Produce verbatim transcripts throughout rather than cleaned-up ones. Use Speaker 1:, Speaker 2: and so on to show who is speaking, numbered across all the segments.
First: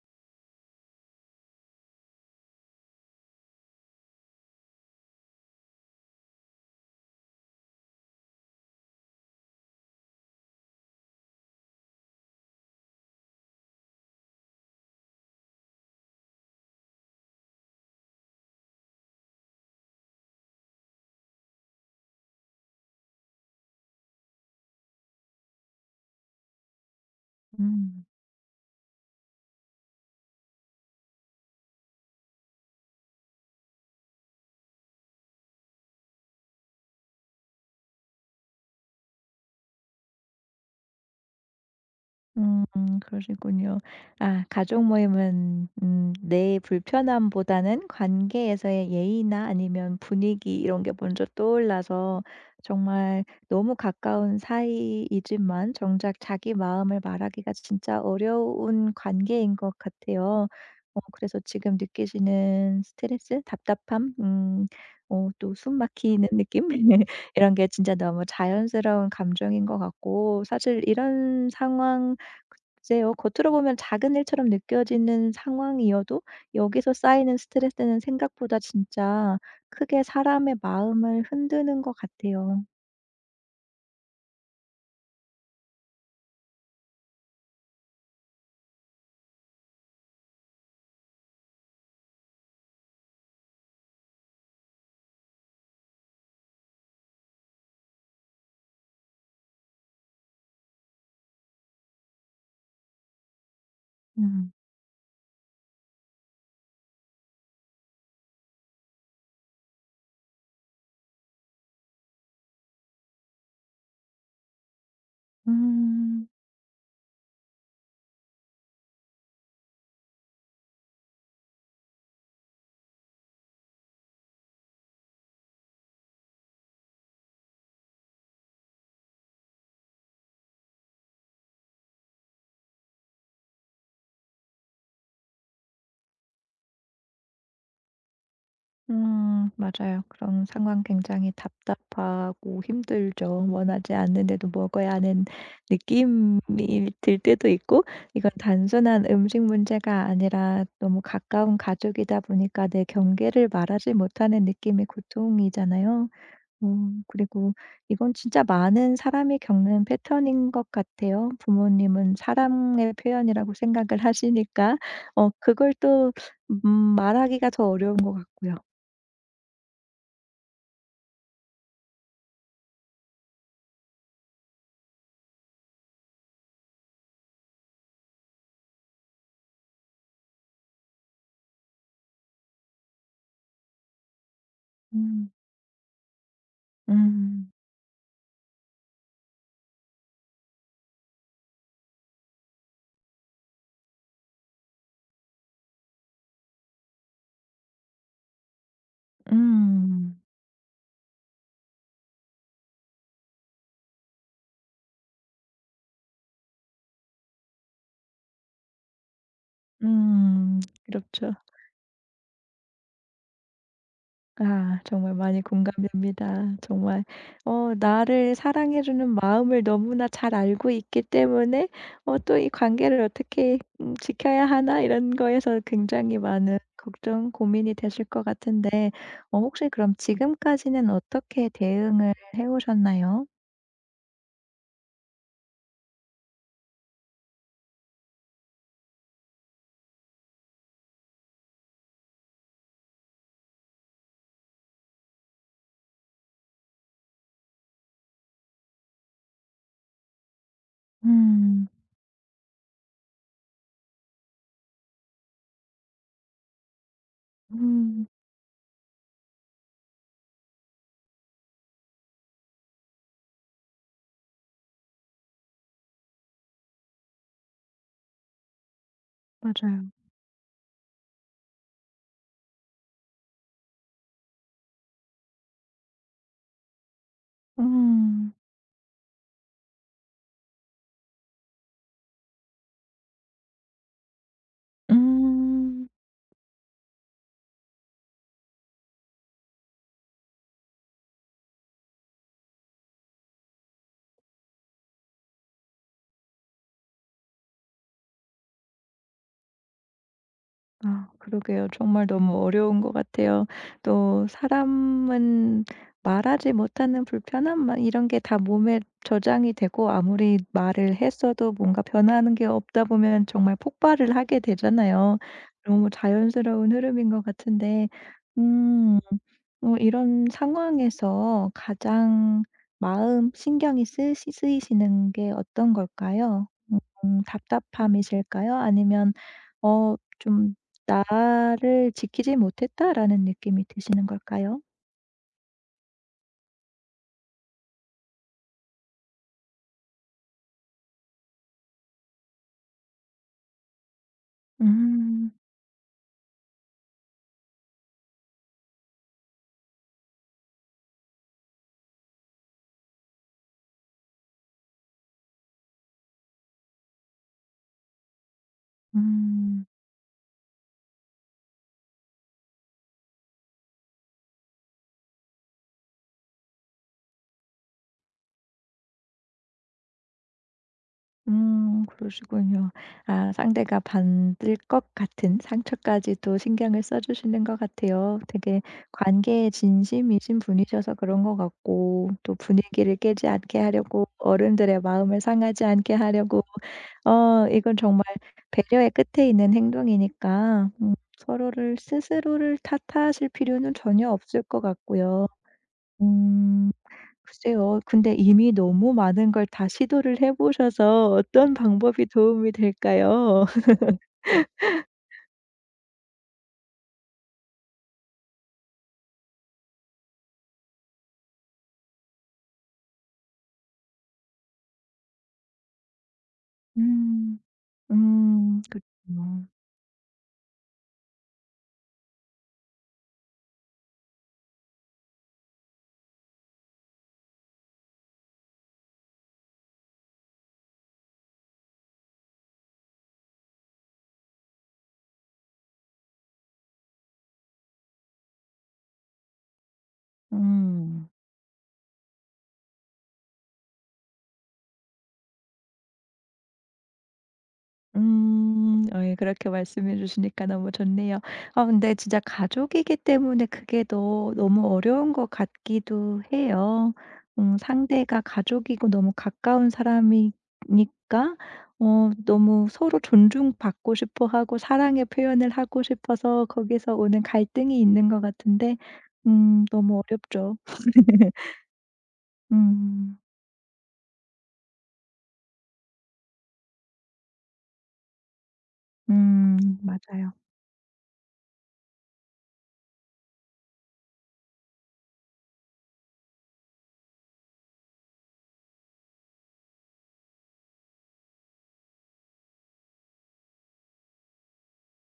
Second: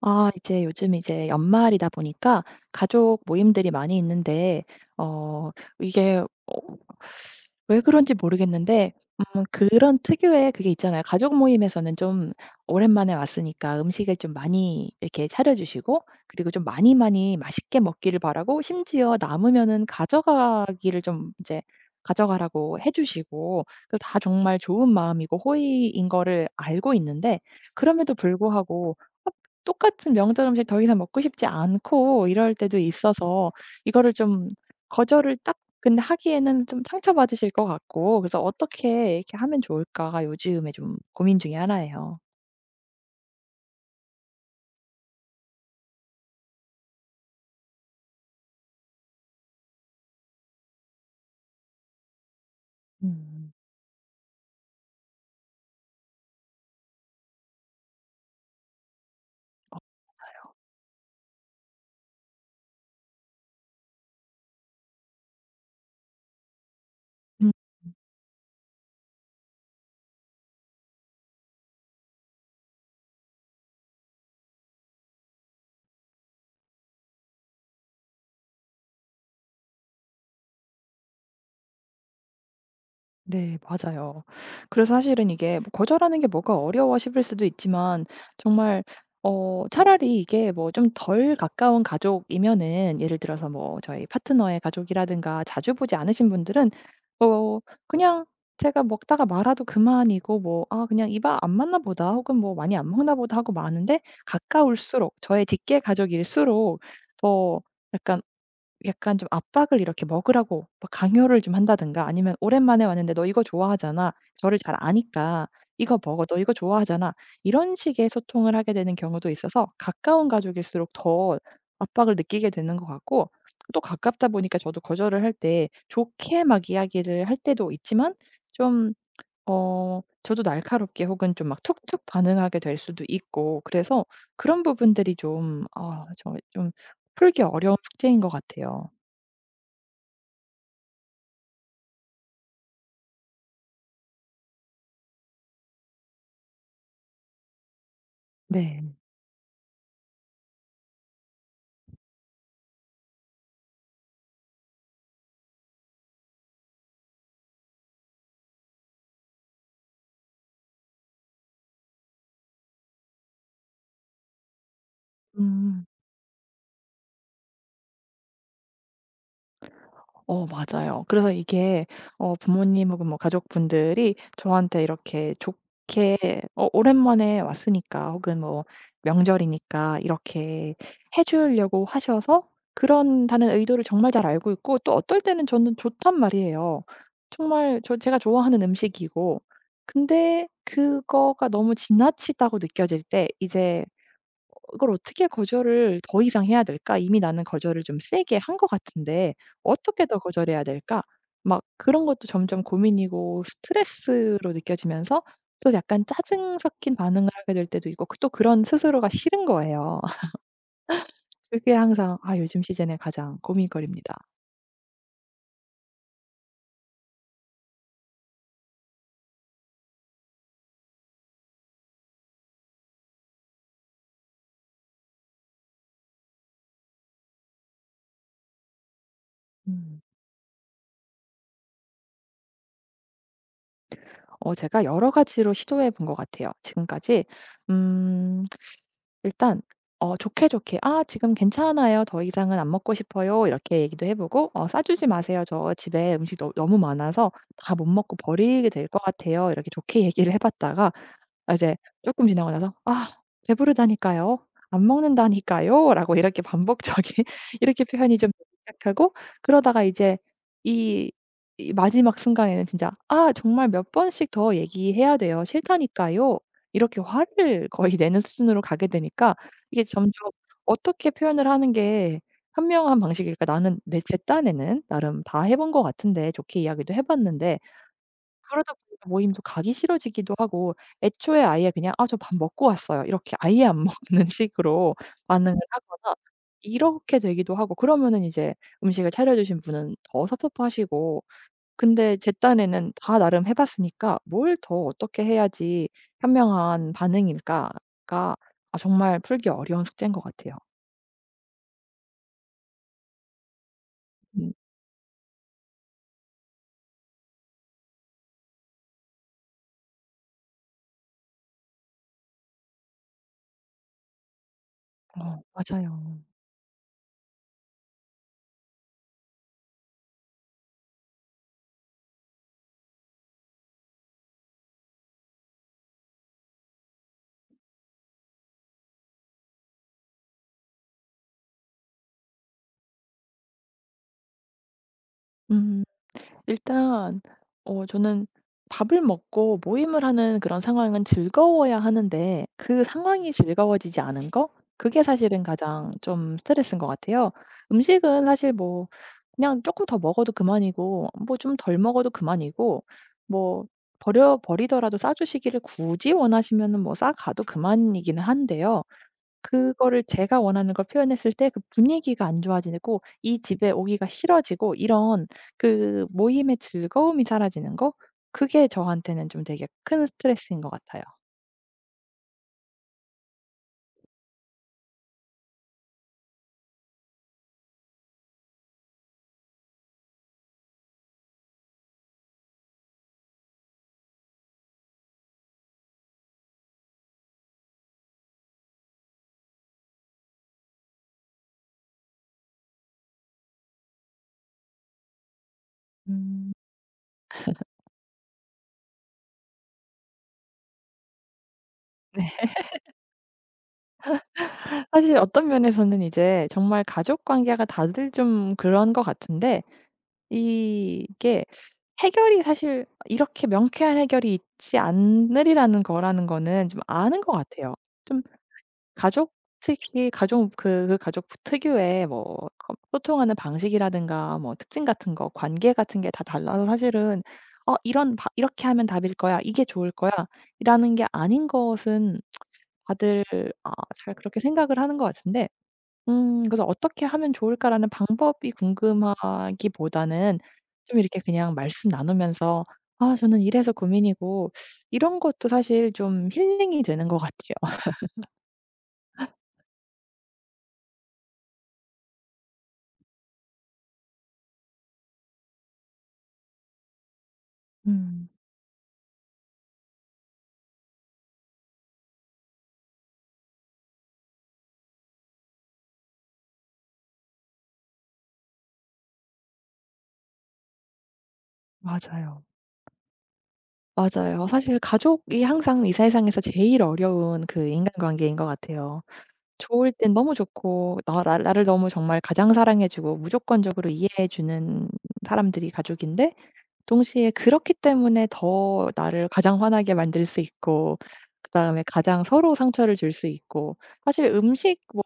Speaker 1: 아, 이제 요즘 이제 연말이다 보니까 가족 모임들이 많이 있는데, 어 이게, 어 왜 그런지 모르겠는데 음 그런 특유의 그게 있잖아요. 가족 모임에서는 좀 오랜만에 왔으니까 음식을 좀 많이 이렇게 차려 주시고, 그리고 좀 많이 많이 맛있게 먹기를 바라고, 심지어 남으면은 가져가기를 좀 이제 가져가라고 해 주시고, 그 다 정말 좋은 마음이고 호의인 거를 알고 있는데,
Speaker 2: 음.
Speaker 1: 그럼에도 불구하고, 어, 똑같은 명절 음식 더 이상 먹고 싶지 않고 이럴 때도 있어서, 이거를 좀 거절을 딱 근데 하기에는 좀 상처받으실 것 같고, 그래서 어떻게 이렇게 하면 좋을까가 요즘에 좀 고민 중에 하나예요.
Speaker 2: 음 그러시군요. 아 가족 모임은 음 내 불편함보다는 관계에서의 예의나 아니면 분위기 이런 게 먼저 떠올라서 정말
Speaker 1: 음.
Speaker 2: 너무 가까운 사이이지만 정작 자기 마음을 말하기가 진짜 어려운 관계인
Speaker 1: 어,
Speaker 2: 것 같아요.
Speaker 1: 맞아요.
Speaker 2: 어 그래서 지금 느끼시는 스트레스, 답답함, 음 어 또 숨 막히는 느낌 이런 게 진짜 너무 자연스러운 감정인 것 같고 사실 이런 상황 맞아요. 겉으로 보면 작은 일처럼 느껴지는 상황이어도 여기서 쌓이는 스트레스는 생각보다 진짜 크게 사람의 마음을 흔드는 것 같아요.
Speaker 1: 네, 맞아요. 그래서 사실은 이게 뭐 거절하는 게 뭐가 어려워 싶을 수도 있지만, 정말, 어 차라리 이게 뭐 좀 덜 가까운 가족이면은, 예를 들어서 뭐 저희 파트너의 가족이라든가 자주 보지 않으신 분들은, 어 그냥 제가 먹다가 말아도 그만이고, 뭐 '아 그냥 이봐 안 맞나 보다.' 혹은 뭐 '많이 안 먹나 보다.' 하고 마는데,
Speaker 2: 음.
Speaker 1: 가까울수록 저의 직계 가족일수록 더 약간, 약간 좀 압박을 이렇게 먹으라고 막 강요를 좀 한다든가, 아니면 "오랜만에 왔는데 너 이거 좋아하잖아. 저를 잘 아니까 이거 먹어.
Speaker 2: 음.
Speaker 1: 너 이거 좋아하잖아." 이런 식의 소통을 하게 되는 경우도 있어서 가까운 가족일수록 더 압박을 느끼게 되는 것 같고, 또 가깝다 보니까 저도 거절을 할 때 좋게 막 이야기를 할 때도 있지만, 좀, 어 저도 날카롭게 혹은 좀 막 툭툭 반응하게 될 수도 있고, 그래서 그런 부분들이 좀, 아 저 좀, 풀기 어려운 숙제인 것 같아요.
Speaker 2: 음. 맞아요. 그런 상황 굉장히 답답하고 힘들죠. 원하지 않는데도 먹어야 하는 느낌이 들 때도 있고 이건
Speaker 1: 네.
Speaker 2: 단순한 음식 문제가 아니라 너무 가까운 가족이다 보니까 내 경계를 말하지 못하는 느낌의 고통이잖아요. 음 그리고 이건 진짜 많은 사람이 겪는 패턴인 것 같아요. 부모님은 사랑의 표현이라고 생각을 하시니까 어 그걸
Speaker 1: 음.
Speaker 2: 또 음 말하기가 더 어려운 것 같고요.
Speaker 1: 어, 맞아요. 그래서 이게 어 부모님 혹은 뭐 가족분들이 저한테 이렇게 좋게, 어 오랜만에 왔으니까, 혹은 뭐 명절이니까 이렇게 해 주려고 하셔서 그런다는 의도를 정말 잘 알고 있고, 또 어떨
Speaker 2: 음.
Speaker 1: 때는 저는 좋단 말이에요.
Speaker 2: 음.
Speaker 1: 정말 저 제가 좋아하는 음식이고. 근데 그거가 너무 지나치다고 느껴질 때 이제, 이걸 어떻게 거절을 더 이상 해야 될까? 이미 나는 거절을 좀 세게 한 것 같은데 어떻게
Speaker 2: 음.
Speaker 1: 더 거절해야 될까? 막 그런 것도 점점 고민이고 스트레스로 느껴지면서 또 약간 짜증 섞인 반응을 하게 될 때도 있고, 그 또 그런 스스로가 싫은 거예요.
Speaker 2: 음. 그렇죠.
Speaker 1: 그게 항상, 아 요즘 시즌에 가장 고민거리입니다.
Speaker 2: 아 정말 많이 공감됩니다. 정말 어 나를 사랑해 주는 마음을 너무나 잘 알고 있기 때문에 어 또 이 관계를 어떻게 음 '지켜야 하나?' 이런 거에서 굉장히 많은 걱정, 고민이 되실 것 같은데 어 혹시 그럼
Speaker 1: 음.
Speaker 2: 지금까지는 어떻게 대응을 해 오셨나요?
Speaker 1: 어 제가 여러 가지로 시도해 본 것 같아요, 지금까지. 음. 일단 어 좋게 좋게 "아 지금 괜찮아요. 더 이상은 안 먹고 싶어요." 이렇게 얘기도 해 보고, "어 싸주지 마세요. 저 집에 음식 너 너무 많아서 다 못 먹고 버리게 될 것 같아요." 이렇게 좋게 얘기를 해 봤다가, 아
Speaker 2: 음.
Speaker 1: 이제 조금 지나고 나서 "아 배부르다니까요. 안 먹는다니까요."라고, 이렇게 반복적인 이렇게
Speaker 2: 음.
Speaker 1: 표현이 좀 시작하고, 그러다가 이제, 이 이 마지막 순간에는 진짜 "아 정말 몇 번씩 더 얘기해야 돼요. 싫다니까요." 이렇게 화를 거의 내는 수준으로 가게 되니까, 이게
Speaker 2: 맞아요.
Speaker 1: 점점 어떻게 표현을 하는 게 현명한 방식일까? 나는 내 제 딴에는 나름 다 해본 것 같은데, 좋게 이야기도 해 봤는데,
Speaker 2: 음.
Speaker 1: 그러다 보니까 모임도 가기 싫어지기도 하고, 애초에 아예 그냥 "아 저 밥 먹고 왔어요." 이렇게 아예 안 먹는 식으로 반응을
Speaker 2: 음.
Speaker 1: 하거나 이렇게 되기도 하고, 그러면은 이제 음식을 차려 주신 분은 더 섭섭하시고, 근데 제 딴에는 다 나름 해 봤으니까 '뭘 더 어떻게 해야지 현명한 반응일까?'가, 아 정말 풀기 어려운 숙제인 것 같아요.
Speaker 2: 아 그러게요. 정말 너무 어려운 것 같아요. 또
Speaker 1: 음,
Speaker 2: 사람은 말하지 못하는 불편함 막 이런 게 다 몸에 저장이 되고 아무리 말을 했어도 뭔가 변하는 게 없다 보면 정말 폭발을 하게 되잖아요.
Speaker 1: 어,
Speaker 2: 너무
Speaker 1: 맞아요.
Speaker 2: 자연스러운 흐름인 것 같은데 음 어 이런 상황에서 가장 마음 신경이 쓰시 쓰이시는 게 어떤 걸까요? 음 답답함이실까요? 아니면 어좀 나를 지키지 못했다'라는 느낌이 드시는 걸까요?
Speaker 1: 음. 일단 어 저는, 밥을 먹고 모임을 하는 그런 상황은 즐거워야 하는데 그 상황이 즐거워지지 않은 거? 그게
Speaker 2: 음.
Speaker 1: 사실은 가장 좀 스트레스인 것 같아요. 음식은 사실 뭐 그냥 조금 더 먹어도 그만이고, 뭐 좀 덜 먹어도 그만이고, 뭐 버려 버리더라도 싸 주시기를 굳이 원하시면은 뭐 싸 가도 그만이기는 한데요.
Speaker 2: 음.
Speaker 1: 그거를 제가 원하는 걸 표현했을 때 그 분위기가 안 좋아지고 이 집에 오기가 싫어지고, 이런 그 모임의 즐거움이 사라지는 거, 그게 저한테는 좀 되게 큰 스트레스인 것 같아요.
Speaker 2: 음 그러시군요. 아 상대가 받을 것 같은 상처까지도 신경을 써 주시는 것 같아요. 되게 관계에 진심이신 분이셔서 그런 것 같고 또 분위기를 깨지 않게 하려고 어른들의 마음을 상하지 않게 하려고 어 이건 정말 배려의 끝에 있는 행동이니까 음 서로를 스스로를 탓하실 필요는 전혀 없을 것 같고요.
Speaker 1: 음.
Speaker 2: 음. 글쎄요. 근데 이미 너무 많은 걸 다 시도를 해 보셔서 어떤 방법이 도움이 될까요?
Speaker 1: 사실 어떤 면에서는 이제 정말 가족 관계가 다들 좀 그런 것 같은데, 이게 해결이, 사실 이렇게 명쾌한 해결이 있지 않으리라는 거라는 거는 좀 아는 것
Speaker 2: 음.
Speaker 1: 같아요.
Speaker 2: 음. 그렇
Speaker 1: 가족
Speaker 2: 죠
Speaker 1: 특히 가족, 그 그 가족 특유의 뭐 거 소통하는 방식이라든가 뭐 특징 같은 거, 관계 같은 게 다 달라서, 사실은 '어 이런 바 이렇게 하면 답일 거야. 이게 좋을 거야.'라는 게 아닌 것은 다들, 아 잘 그렇게 생각을 하는 것 같은데, 음 그래서 '어떻게 하면 좋을까.'라는 방법이 궁금하기보다는, 좀
Speaker 2: 음.
Speaker 1: 이렇게 그냥 말씀 나누면서 '아 저는 이래서 고민이고.' 이런 것도 사실 좀 힐링이 되는 것 같아요.
Speaker 2: 음. 어이 그렇게 말씀해 주시니까 너무 좋네요. 아 근데 진짜 가족이기 때문에 그게 더 너무 어려운 것 같기도 해요. 음 상대가
Speaker 1: 음,
Speaker 2: 가족이고 너무 가까운 사람이니까 어 너무 서로 존중받고 싶어 하고 사랑의 표현을 하고 싶어서 거기서 오는 갈등이 있는 것 같은데 음 너무 어렵죠.
Speaker 1: 맞아요.
Speaker 2: 음.
Speaker 1: 맞아요. 사실 가족이 항상 이 세상에서 제일 어려운 그 인간관계인 것 같아요.
Speaker 2: 음
Speaker 1: 좋을 땐 너무
Speaker 2: 맞아요.
Speaker 1: 좋고, 나 나 나를 너무 정말 가장 사랑해 주고 무조건적으로 이해해 주는 사람들이 가족인데, 동시에 그렇기 때문에 더 나를 가장 화나게 만들 수 있고, 그다음에 가장 서로 상처를 줄 수 있고, 사실 음식 뭐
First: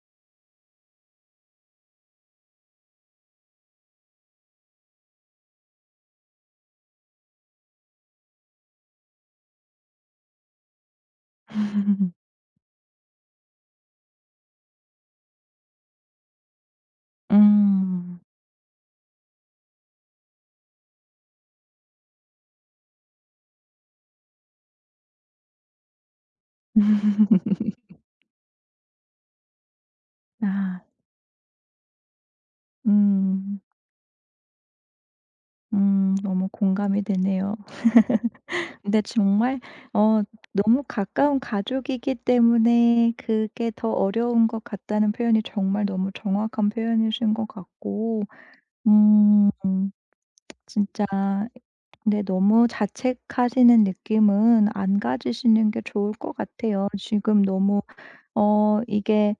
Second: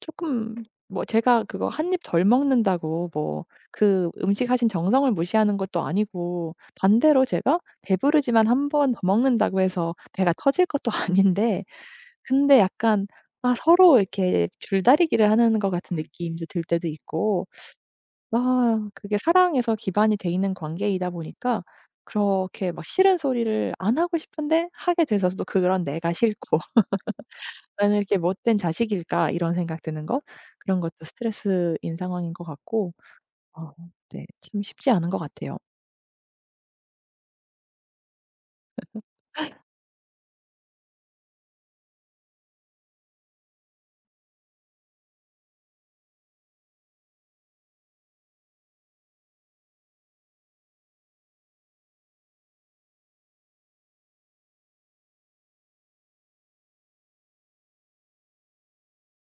Speaker 1: 조금, 뭐 제가 그거 한 입 덜 먹는다고 뭐 그 음식 하신 정성을 무시하는 것도 아니고, 반대로 제가 배부르지만 한 번 더 먹는다고 해서 배가 터질 것도 아닌데, 근데 약간, 아 서로 이렇게 줄다리기를 하는 것 같은 음. 느낌도 들 때도 있고,
Speaker 2: 음.
Speaker 1: 아 그게 사랑에서 기반이 돼 있는 관계이다 보니까 그렇게 막 싫은 소리를 안 하고 싶은데 하게 돼서 또 그런 내가 싫고, '나는 이렇게 못된 자식일까?' 이런 생각 드는 것, 그런
Speaker 2: 아.
Speaker 1: 것도 스트레스인 상황인 것 같고,
Speaker 2: 음.
Speaker 1: 어 네, 참 쉽지 않은 것 같아요.
Speaker 2: 음 너무 공감이 되네요. 근데 정말 어 너무 가까운 가족이기 때문에 그게 더 어려운 것 같다는 표현이 정말 너무 정확한 표현이신 것 같고 음 진짜 근데 너무 자책하시는 느낌은 안 가지시는 게 좋을 것 같아요. 지금 너무 어 이게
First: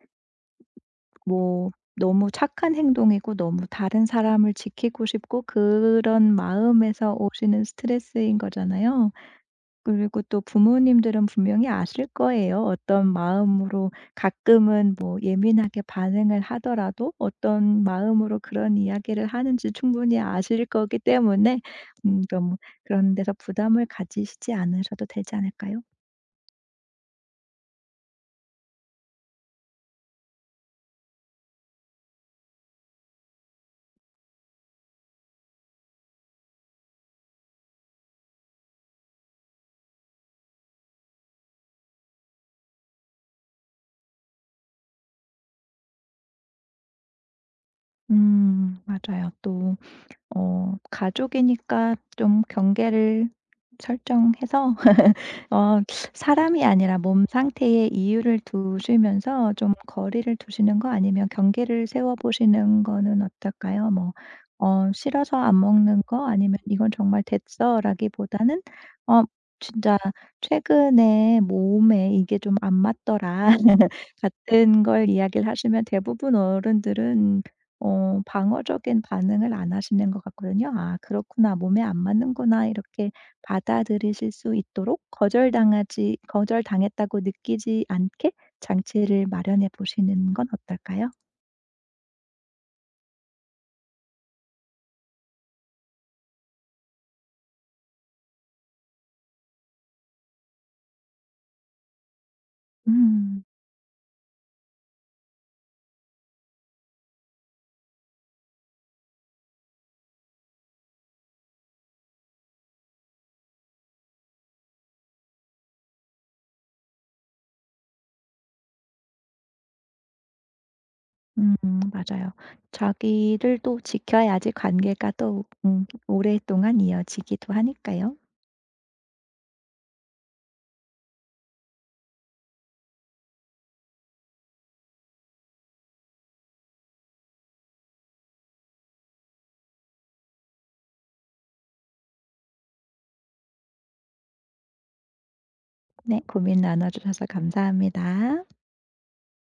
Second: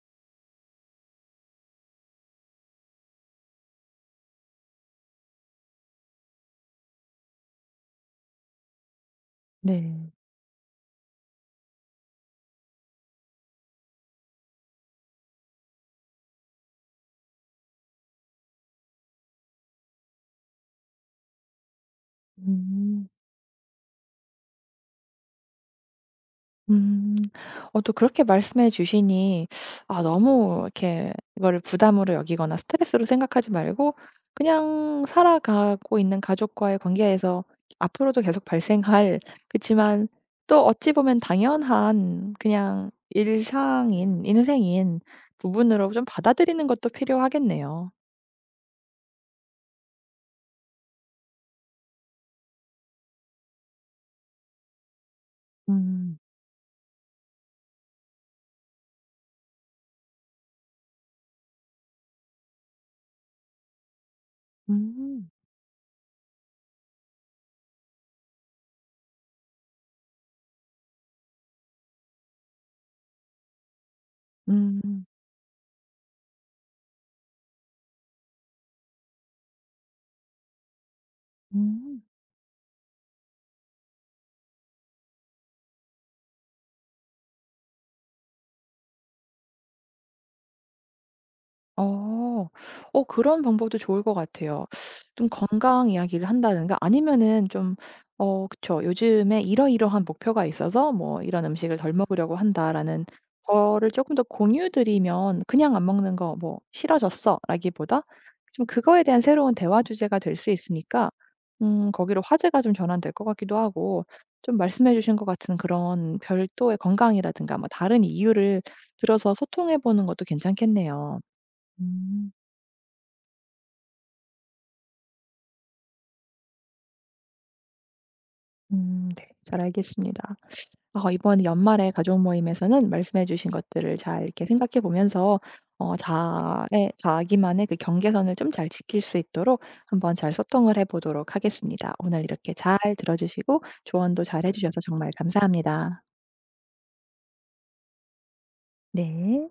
Speaker 2: 뭐 너무 착한 행동이고 너무 다른 사람을 지키고 싶고 그런 마음에서 오시는 스트레스인 거잖아요.
Speaker 1: 네.
Speaker 2: 그리고 또 부모님들은 분명히 아실 거예요. 어떤 마음으로 가끔은 뭐 예민하게 반응을 하더라도 어떤 마음으로 그런 이야기를 하는지 충분히 아실 거기 때문에 음 너무
Speaker 1: 음.
Speaker 2: 그런 데서 부담을 가지시지 않으셔도 되지 않을까요?
Speaker 1: 음. 어 또 그렇게 말씀해 주시니, 아 너무 이렇게 이거를 부담으로 여기거나 스트레스로 생각하지 말고, 그냥 살아가고 있는 가족과의 관계에서 앞으로도 계속 발생할, 그치만 또 어찌 보면 당연한 그냥 일상인, 인생인 부분으로 좀 받아들이는 것도 필요하겠네요.
Speaker 2: 음 맞아요. 또 어 가족이니까 좀 경계를 설정해서 어
Speaker 1: 음.
Speaker 2: 사람이 아니라 몸 상태에 이유를 두시면서 좀 거리를 두시는 거 아니면 경계를 세워 보시는 거는 어떨까요? 뭐 어
Speaker 1: 음.
Speaker 2: 싫어서 안 먹는 거 아니면 "이건 정말 됐어."라기보다는 어 진짜 "최근에 몸에 이게 좀 안 맞더라." 같은
Speaker 1: 음.
Speaker 2: 걸 이야기를 하시면 대부분 어른들은 어 방어적인 반응을 안 하시는 것 같거든요. '아 그렇구나. 몸에 안
Speaker 1: 음.
Speaker 2: 맞는구나.' 이렇게 받아들이실 수 있도록 거절당하지 거절당했다고 느끼지 않게 장치를 마련해 보시는 건 어떨까요?
Speaker 1: 어. 어 그런 방법도 좋을 것 같아요. 좀 건강 이야기를 한다든가 아니면은, 좀 어 그쵸. "요즘에 이러이러한 목표가 있어서 뭐 이런 음식을 덜 먹으려고 한다."라는
Speaker 2: 음.
Speaker 1: 거를 조금 더 공유 드리면, 그냥 "안 먹는 거 뭐 싫어졌어."라기보다 좀 그거에 대한 새로운 대화 주제가 될 수 있으니까, 음 거기로 화제가 좀 전환될 것 같기도 하고, 좀 말씀해 주신 것 같은 그런 별도의 건강이라든가 뭐 다른 이유를 들어서 소통해 보는 것도 괜찮겠네요.
Speaker 2: 음
Speaker 1: 음.
Speaker 2: 맞아요. 자기를 또 지켜야지 관계가 또 음 오랫동안 이어지기도 하니까요.
Speaker 1: 음, 네. 잘 알겠습니다. 어, 이번 연말에 가족 모임에서는 말씀해 주신 것들을 잘 이렇게 생각해 보면서, 어 자의 자기만의 그 경계선을 좀 잘 지킬 수 있도록 한번 잘 소통을 해 보도록 하겠습니다. 오늘 이렇게 잘 들어 주시고 조언도 잘 해 주셔서 정말 감사합니다.
Speaker 2: 네, 고민 나눠 주셔서 감사합니다.
Speaker 1: 네.